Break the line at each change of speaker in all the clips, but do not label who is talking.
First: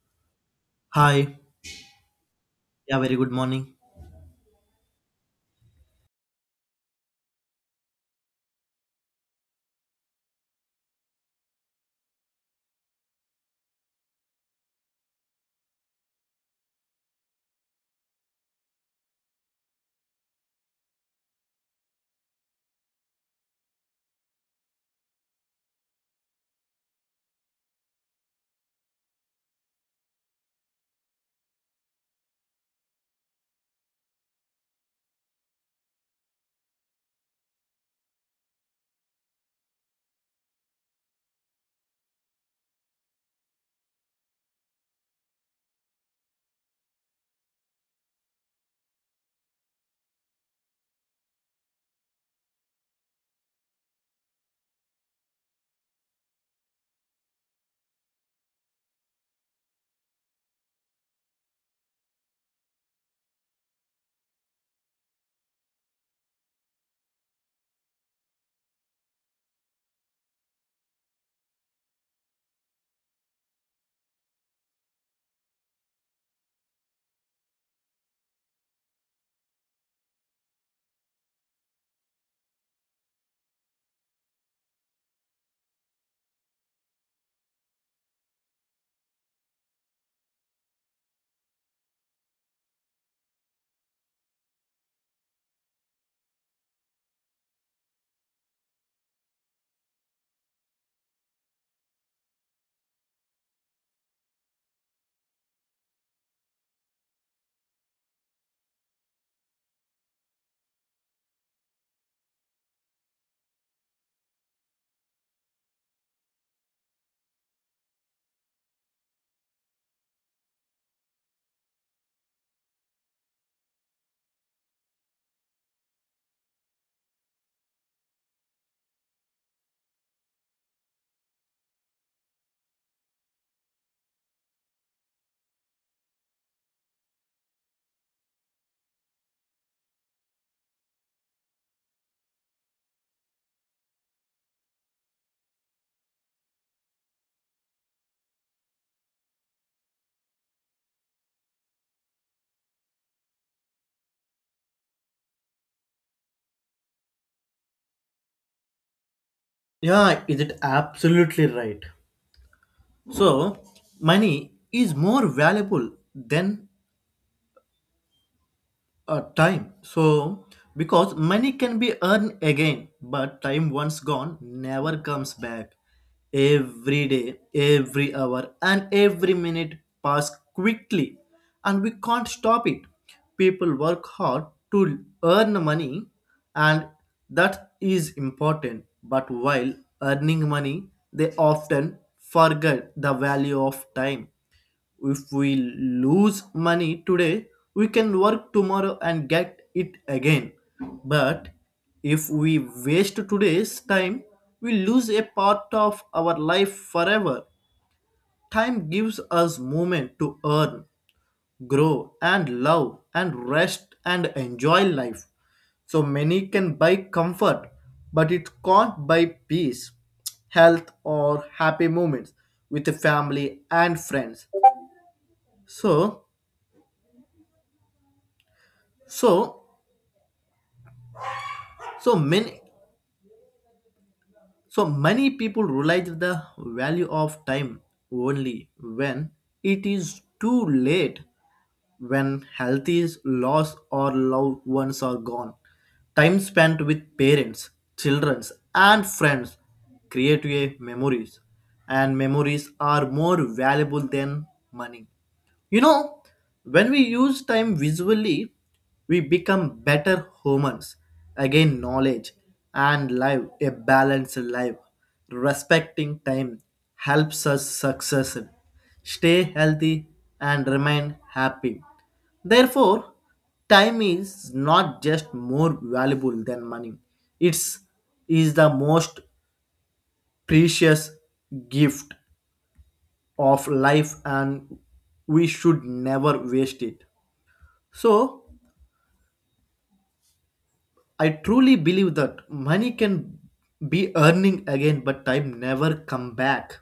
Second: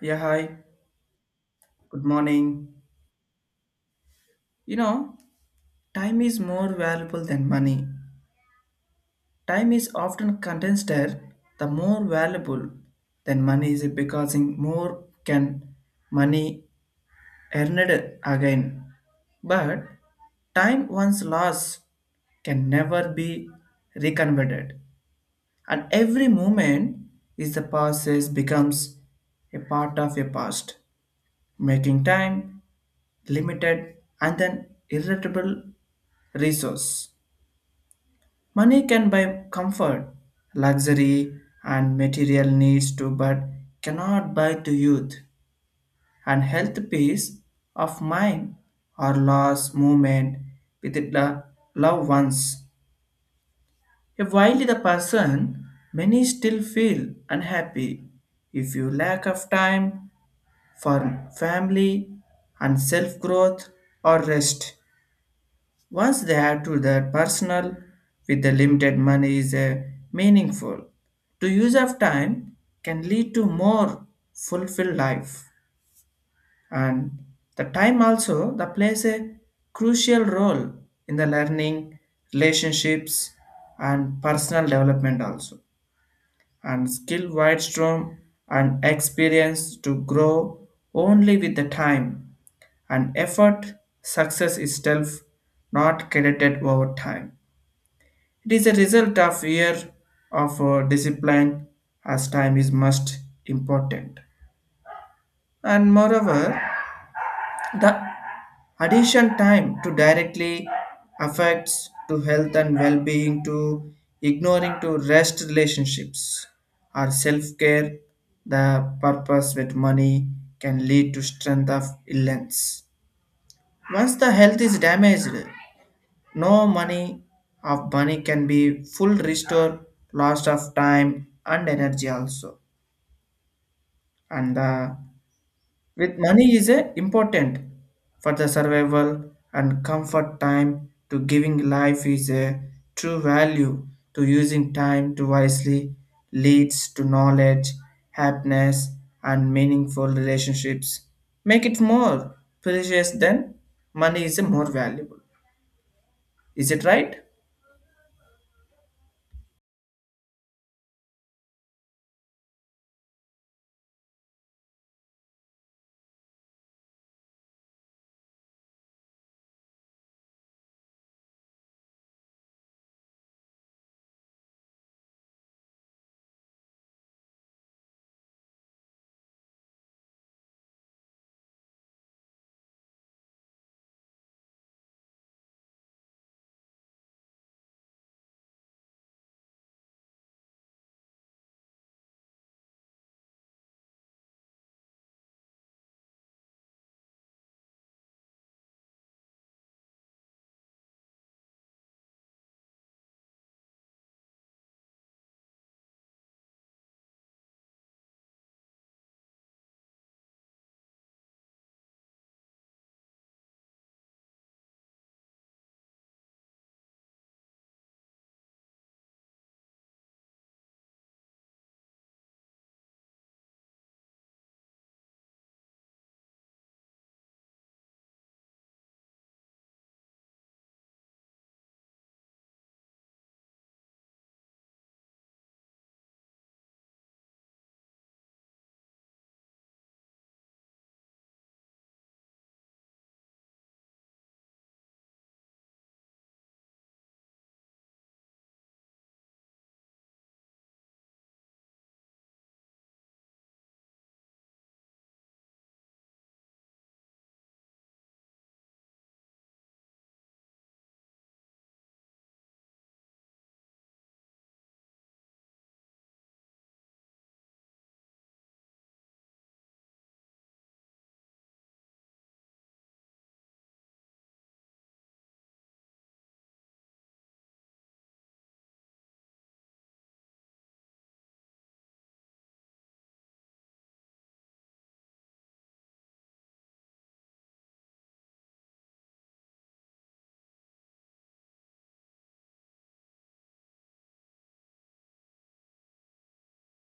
Yeah, hi.
Hi.
Good morning.
Yeah, very good morning.
You know, time is more valuable than money. Time is often considered the more valuable than money is because in more can money earned again. But time once lost can never be reconverted. And every moment is the process becomes a part of your past, making time limited and then irritable Resource. Money can buy comfort, luxury, and material needs too, but cannot buy to youth and health, peace of mind, or loss movement with the loved ones. If while the person, many still feel unhappy. If you lack of time for family and self growth or rest, once they have to their personal with the limited money is meaningful. To use of time can lead to more fulfilled life, and the time also that plays a crucial role in the learning, relationships and personal development also, and skill widestorm and experience to grow only with the time and effort success itself not credited over time, it is a result of year of discipline as time is most important. And moreover, the addition time to directly affects to health and well-being, to ignoring to rest relationships or self-care, the purpose with money can lead to strength of illness. Once the health is damaged, no money of money can be full restore loss of time and energy also. And with money is a important for the survival and comfort, time to giving life is a true value. To using time to wisely leads to knowledge, happiness and meaningful relationships. Make it more precious than money is more valuable. Is it right?
Yeah, is it absolutely right? So, money is more valuable than time. So, because money can be earned again, but time once gone never comes back. Every day, every hour, and every minute pass quickly, and we can't stop it. People work hard to earn money, and that is important. But while earning money, they often forget the value of time if we lose money today, we can work tomorrow and get it again. But if we waste today's time, we lose a part of our life forever. Time gives us moment to earn, grow, and love, and rest and enjoy life. So many can buy comfort, but it can't buy peace, health, or happy moments with the family and friends. So So, so many, so many people realize the value of time only when it is too late, when health is lost or loved ones are gone. Time spent with parents, children, and friends create a memories, and memories are more valuable than money. You know, when we use time visually, we become better humans. Again, knowledge and live a balanced life. Respecting time helps us success, stay healthy, and remain happy. Therefore, time is not just more valuable than money. It's is the most precious gift of life and we should never waste it. So I truly believe that money can be earning again, but time never come back.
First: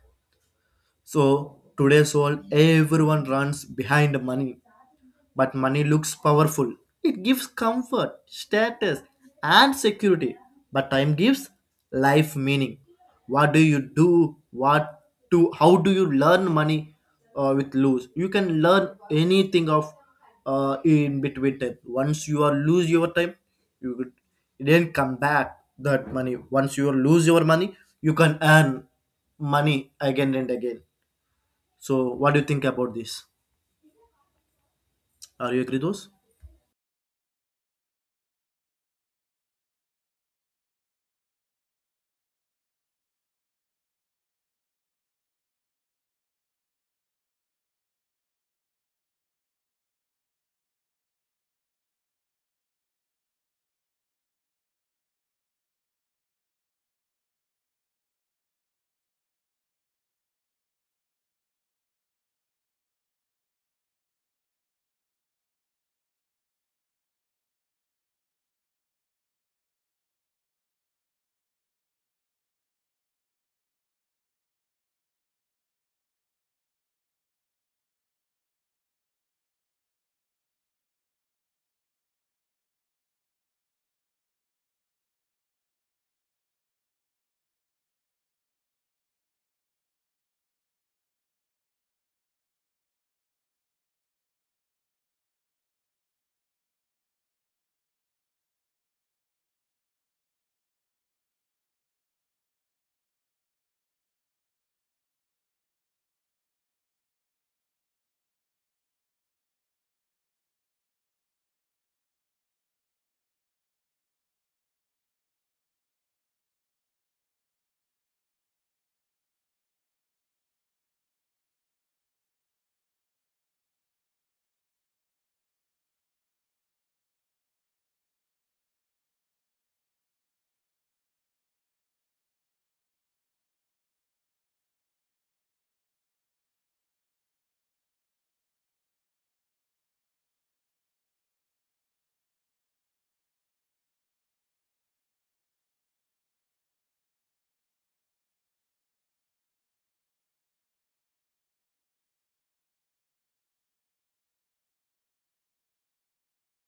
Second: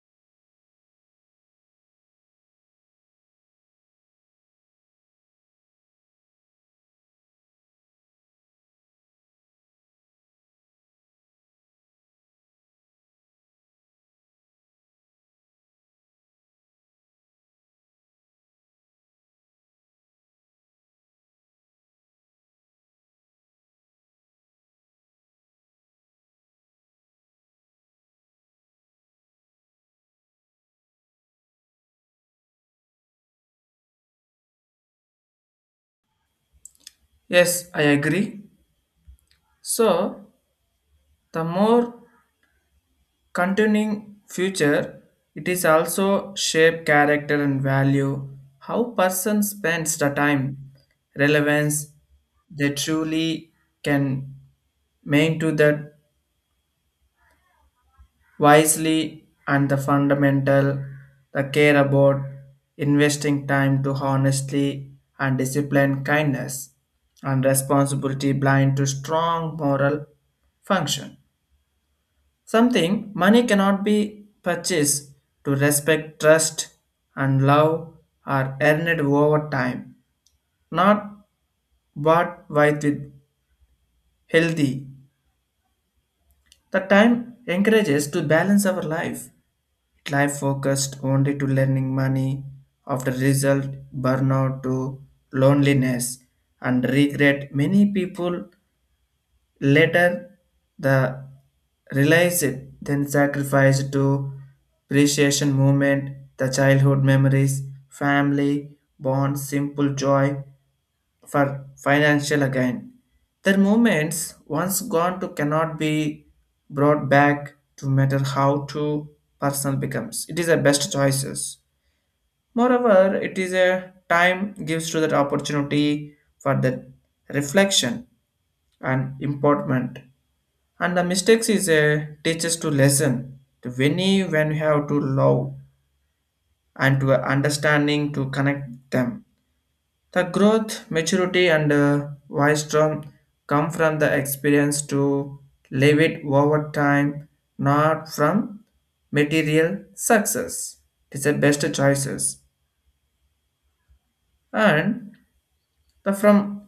So today's world, everyone runs behind money. But money looks powerful. It gives comfort, status, and security. But time gives life meaning. What do you do? What to how do you learn money with lose? You can learn anything of in between time. Once you are lose your time, you could then come back that money. Once you lose your money, you can earn money again and again. So what do you think about this? Are you agree those?
Yes, I agree. So, the more continuing future, it is also shape character and value, how person spends the time, relevance they truly can main to that wisely and the fundamental, the care about investing time to honestly and discipline kindness and responsibility blind to strong moral function. Something money cannot be purchased to respect, trust, and love are earned over time, not bought with healthy. The time encourages to balance our life. Life focused only to learning money, after result burnout to loneliness and regret. Many people later, the realized then sacrificed to appreciation movement, the childhood memories, family, bonds, simple joy for financial again. Their moments once gone to cannot be brought back to matter how to personal becomes. It is the best choices. Moreover, it is a time gives to that opportunity for that reflection and importance. And the mistakes is a teaches to lesson to when you have to love and to understanding to connect them. The growth, maturity, and wisdom come from the experience to live it over time, not from material success. It is the best choices. And the from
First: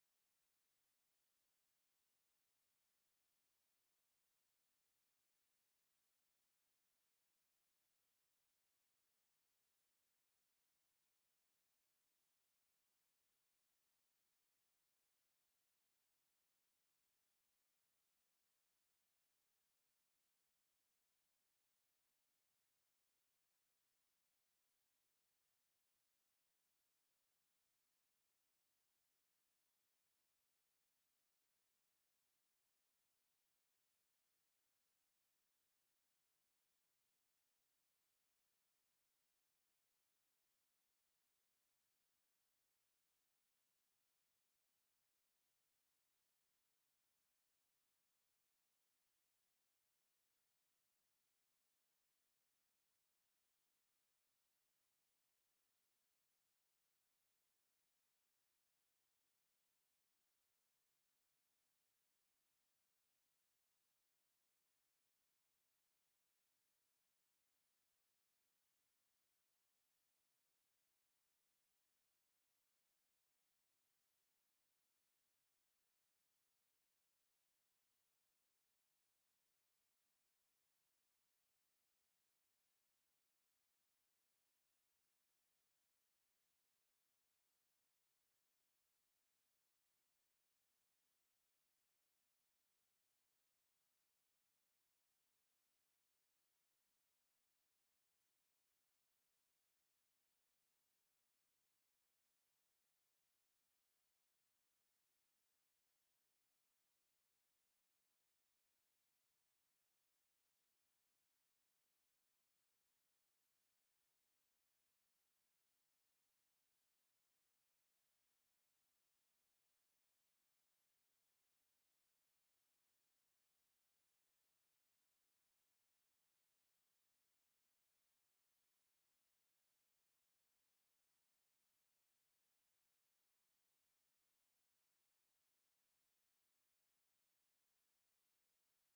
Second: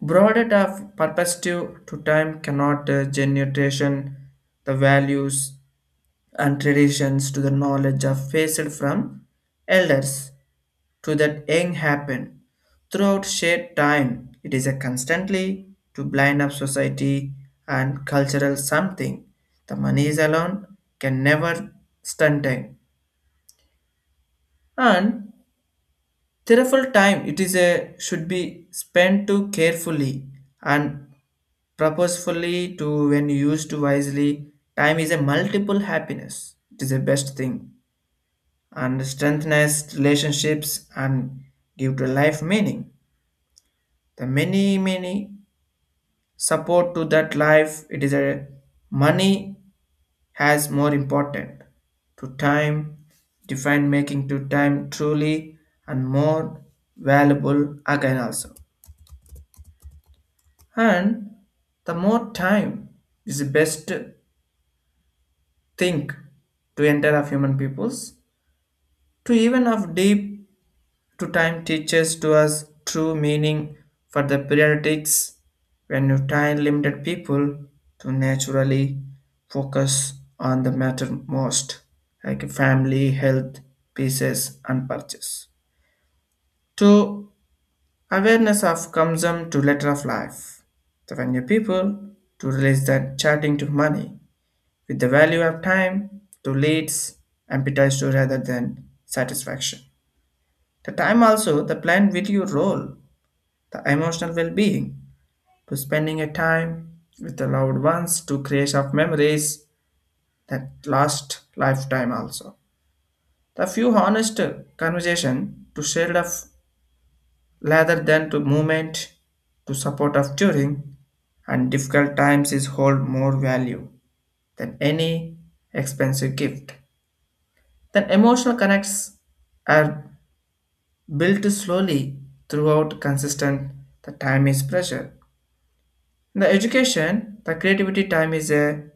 broader of perspective to time cannot generation the values and traditions to the knowledge of passed from elders to that young happen throughout shared time, it is a constantly to blind up society and cultural something the money is alone can never stunting and careful time, it is a should be spent to carefully and purposefully to when used wisely. Time is a multiple happiness, it is the best thing and strengthens relationships and give to life meaning. The many support to that life, it is a money has more important to time, define making to time truly and more valuable again also. And the more time is the best thing to enter of human peoples to even of deep to time teaches to us true meaning for the periodics when you time limited people to naturally focus on the matter most like family health pieces and purchase to awareness of consumption to letter of life, the venue people to release that chatting to money with the value of time to leads appetite to rather than satisfaction. The time also the plan with video role the emotional well-being to spending a time with the loved ones to creation of memories that last lifetime also, the few honest conversation to share of rather than to movement to support of during and difficult times is hold more value than any expensive gift, then emotional connects are built slowly throughout consistent the time is pressure. In the education, the creativity time is a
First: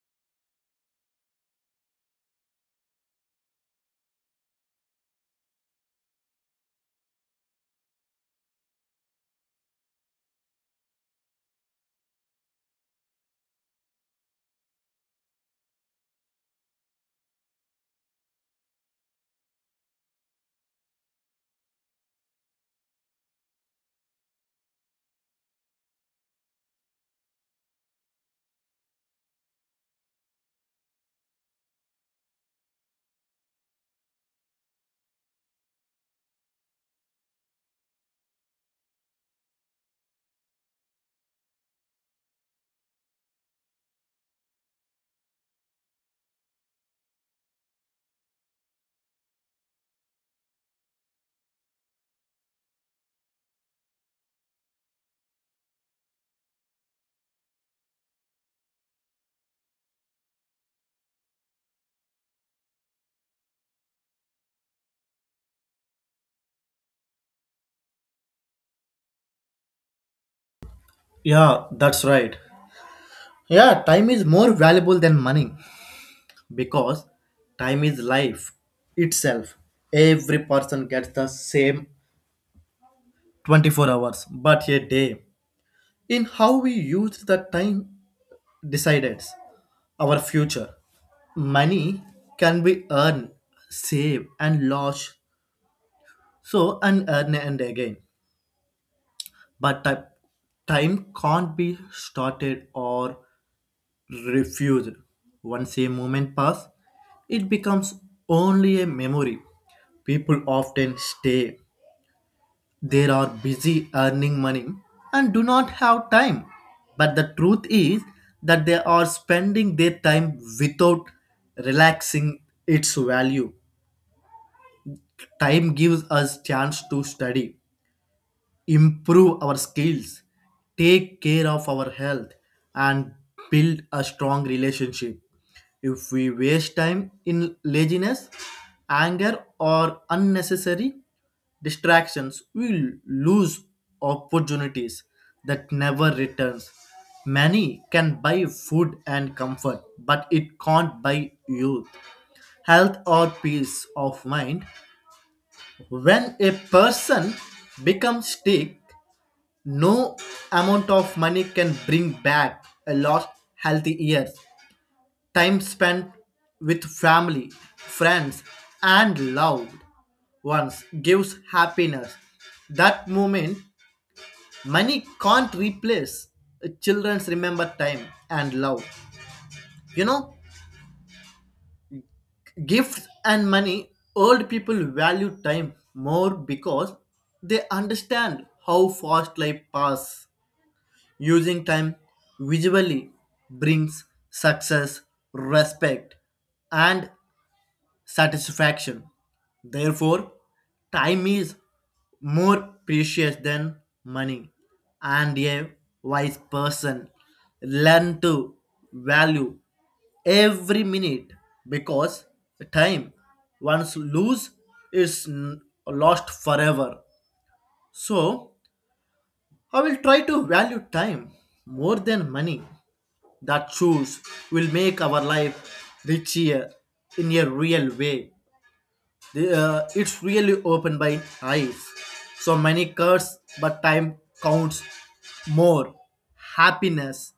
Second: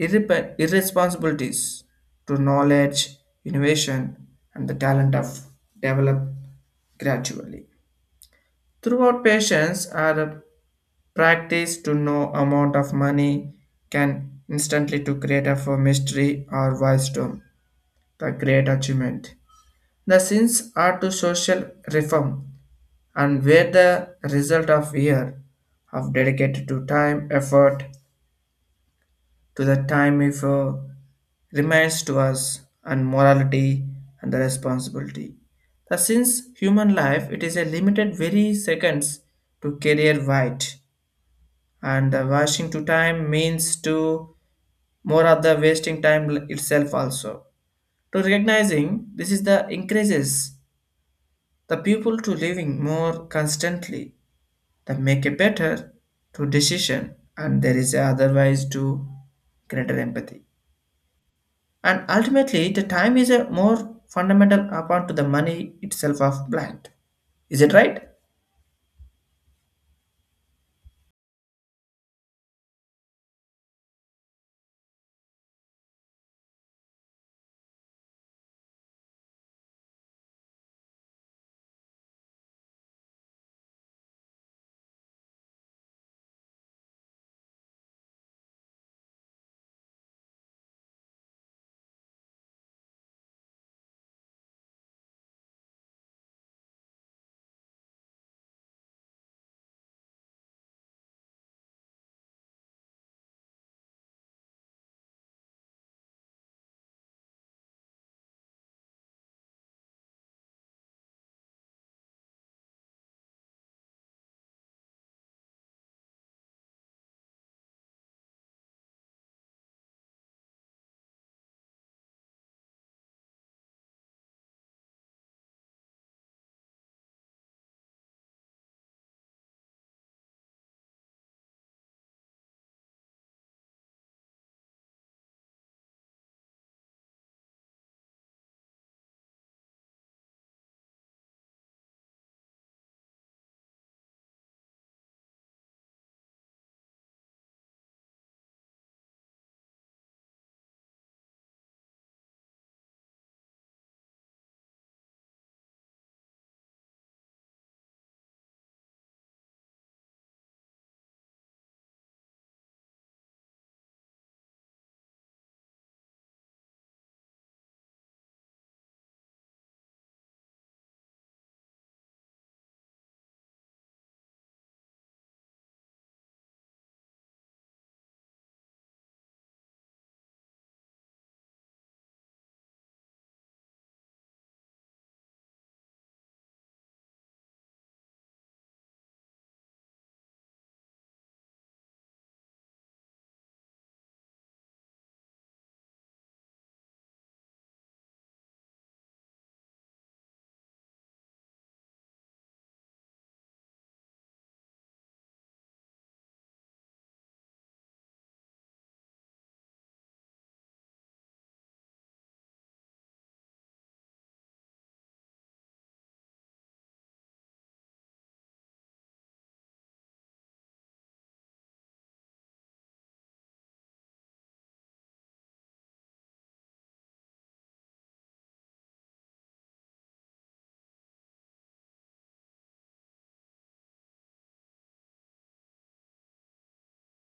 irresponsibilities to knowledge, innovation, and the talent of develop gradually. Throughout patience are practice to no amount of money can instantly to create a for mystery or wisdom, the great achievement. The sins are to social reform and where the result of year of dedicated to time effort to the time if remains to us and morality and the responsibility. The since human life, it is a limited very seconds to career white, and the washing to time means to more of the wasting time itself also. To recognizing this is the increases the people to living more constantly that make a better to decision and there is otherwise to greater empathy. And ultimately, the time is a more fundamental upon to the money itself of blind. Is it right?
Yeah, that's right. Yeah, time is more valuable than money because time is life itself. Every person gets the same 24 hours, but a day. In how we use the time decides our future. Money can be earned, saved, and lost, so and earned and again. But ti- time can't be started or refused. Once a moment passes, it becomes only a memory. People often stay. They are busy earning money and do not have time. But the truth is that they are spending their time without relaxing its value. Time gives us chance to study, improve our skills, take care of our health, and build a strong relationship. If we waste time in laziness, anger, or unnecessary distractions, we lose opportunities that never returns. Money can buy food and comfort, but it can't buy youth, health, or peace of mind. When a person becomes sick, no amount of money can bring back a lost healthy years, time spent with family, friends, and loved ones gives happiness. That moment, money can't replace. Children's remember time and love. You know, gifts and money, old people value time more because they understand how fast life passes. Using time visually brings success, respect, and satisfaction. Therefore, time is more precious than money, and a wise person learn to value every minute because time once lose is n- lost forever. So, I will try to value time more than money that choose will make our life richer in a real way. It's really opened by eyes. So many curse, but time counts more. Happiness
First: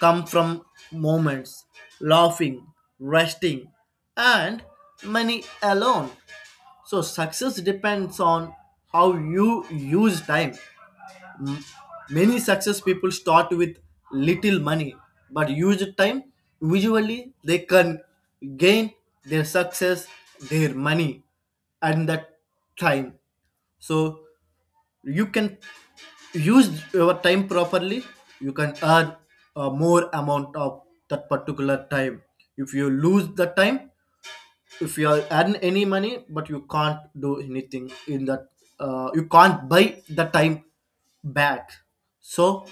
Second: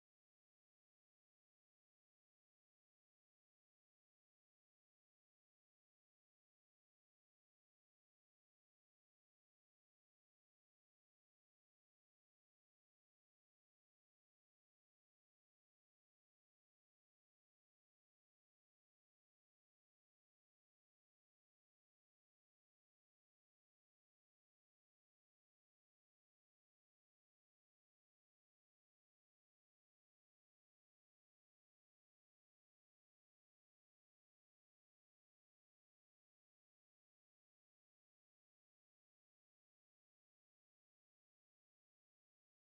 come from moments, laughing, resting, and money alone. So success depends on how you use time. M- Many success people start with little money, but use time. Usually, they can gain their success, their money, and that time. So you can use your time properly. You can earn a more amount of that particular time. If you lose the time, if you are earn any money but you can't do anything in that you can't buy the time back. So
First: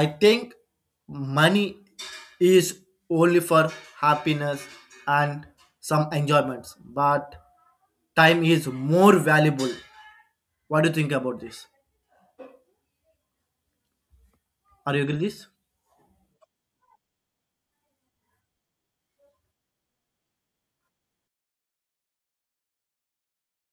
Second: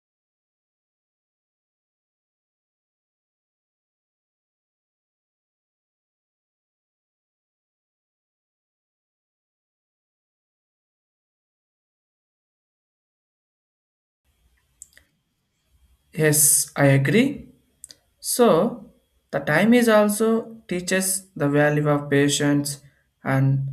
I think money is only for happiness and some enjoyments but time is more valuable. What do you think about this? Are you agree with this?
Yes, I agree. So, the time is also teaches the value of patience and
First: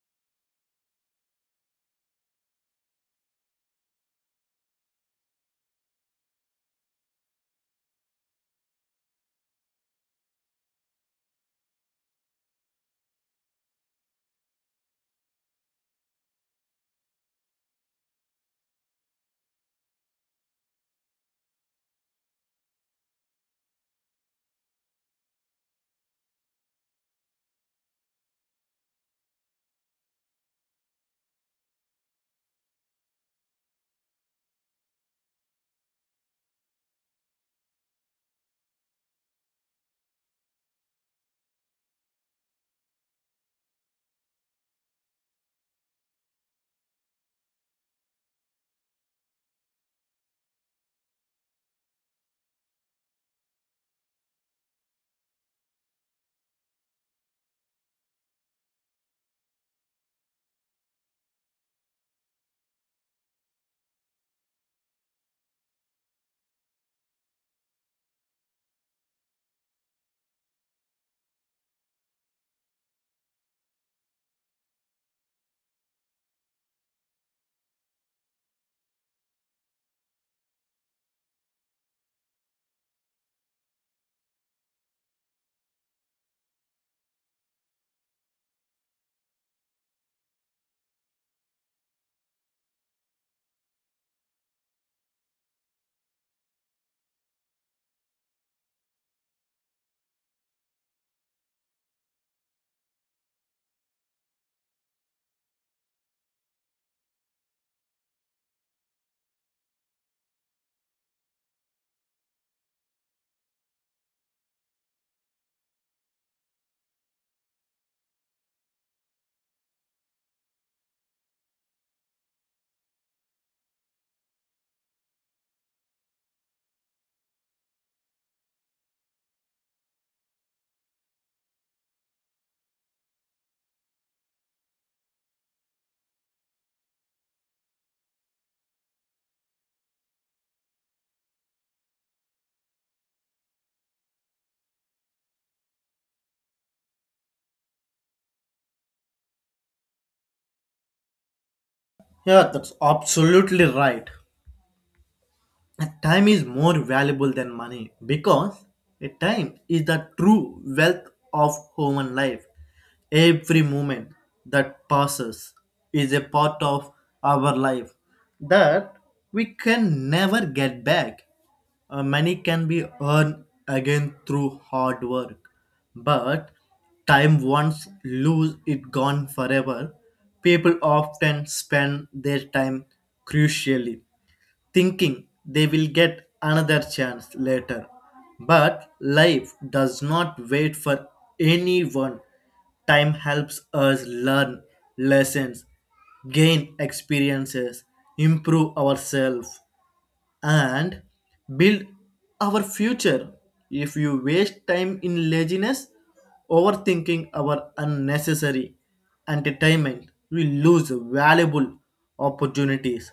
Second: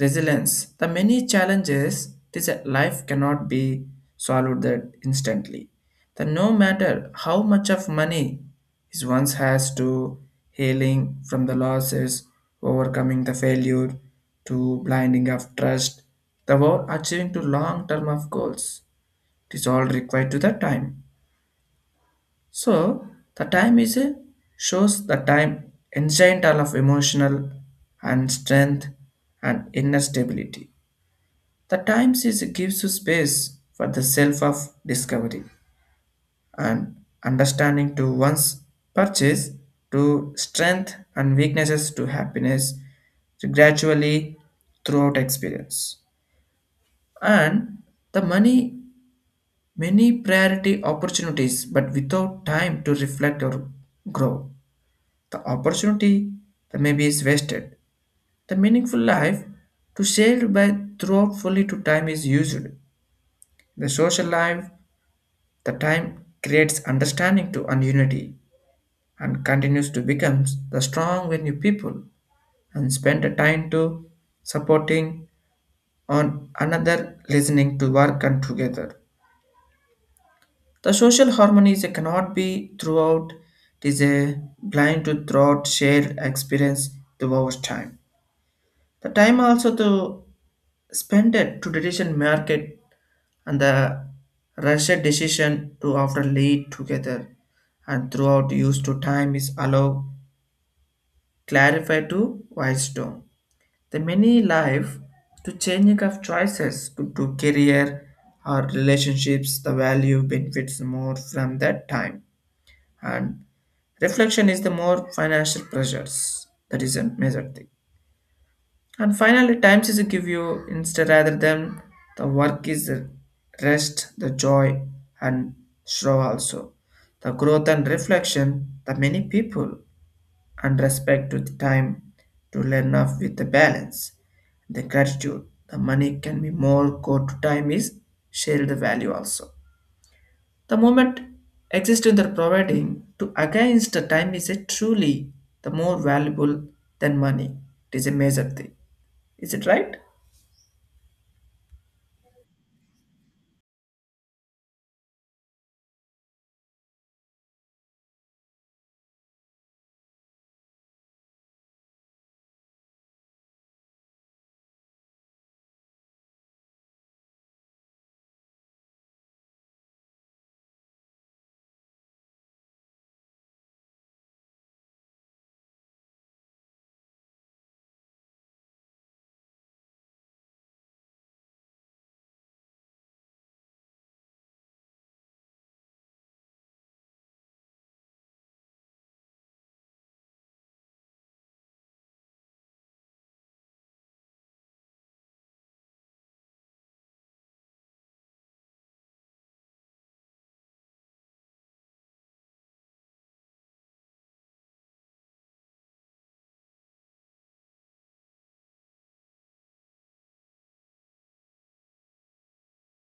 resilience. The many challenges this life cannot be solved that instantly. The no matter how much of money is once has to healing from the losses, overcoming the failure, to blinding of trust, the world achieving to long term of goals. It is all required to the time. So the time is a shows the time ancient all of emotional and strength and inner stability. The time is gives you space for the self of discovery and understanding to one's purchase, to strength and weaknesses, to happiness, to gradually throughout experience. And the money, many priority opportunities, but without time to reflect or grow. The opportunity that maybe is wasted. The meaningful life to shared by throughout fully to time is used. The social life, the time creates understanding to and unity and continues to become the strong when you people and spend the time to supporting on another listening to work and together. The social harmony is a cannot be throughout, it is a blind to throughout shared experience to our time. The time also to spend it to tradition market and the rushed decision to after lead together and throughout use to time is allow clarify to wisdom. The many life to changing of choices to career or relationships, the value benefits more from that time. And reflection is the more financial pressures. That is a major thing. And finally, time is to give you instead rather than the work is the rest, the joy and show also. The growth and reflection, the many people and respect to the time to learn off with the balance. The gratitude, the money can be more go to time is share the value also. The moment exists in the providing to against the time is a truly the more valuable than money. It is a major thing. Is it right?
Yeah, that's absolutely right. And time is more valuable than money because a time is the true wealth of human life. Every moment that passes is a part of our life that we can never get back. Money can be earned again through hard work, but time once lose it gone forever. People often spend their time crucially thinking they will get another chance later. But life does not wait for anyone. Time helps us learn lessons, gain experiences, improve ourselves, and build our future. If you waste time in laziness, overthinking our unnecessary entertainment, we lose valuable opportunities.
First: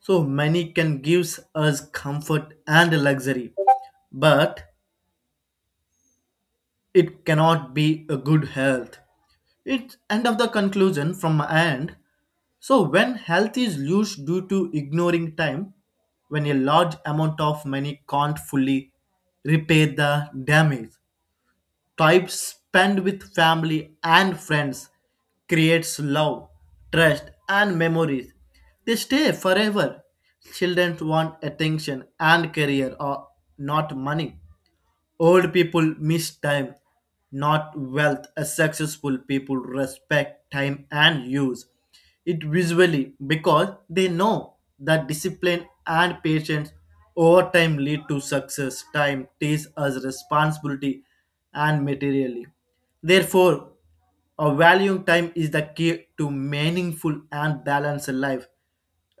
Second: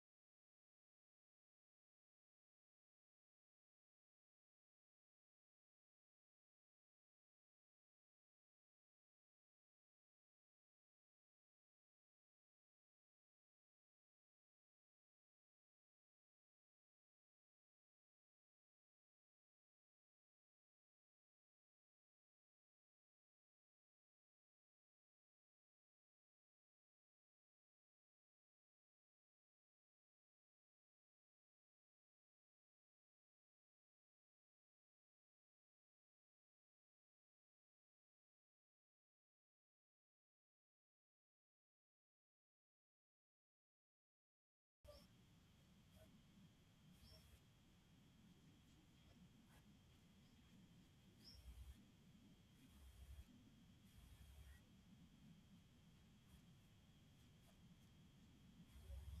So money can give us comfort and luxury, but it cannot be a good health. It's end of the conclusion from my end. So when health is loose due to ignoring time, when a large amount of money can't fully repair the damage, time spent with family and friends creates love, trust, and memories. They stay forever. Children want attention and career, or not money. Old people miss time, not wealth. As successful people respect time and use it visually because they know that discipline and patience over time lead to success. Time teaches us responsibility and materially. Therefore, valuing time is the key to meaningful and balanced life.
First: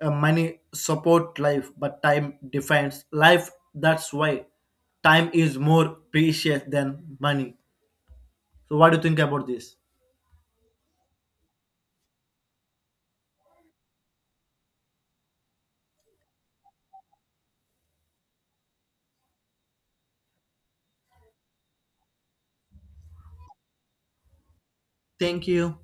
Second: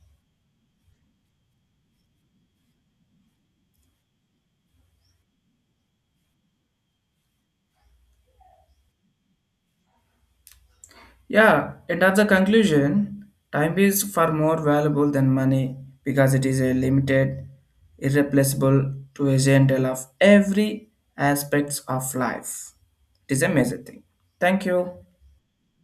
Money support life, but time defines life. That's why time is more precious than money. So, what do you think about this?
Yeah, and at the conclusion, time is far more valuable than money because it is a limited, irreplaceable to a gentle of every aspects of life. It is a major thing. Thank you.
Thank you.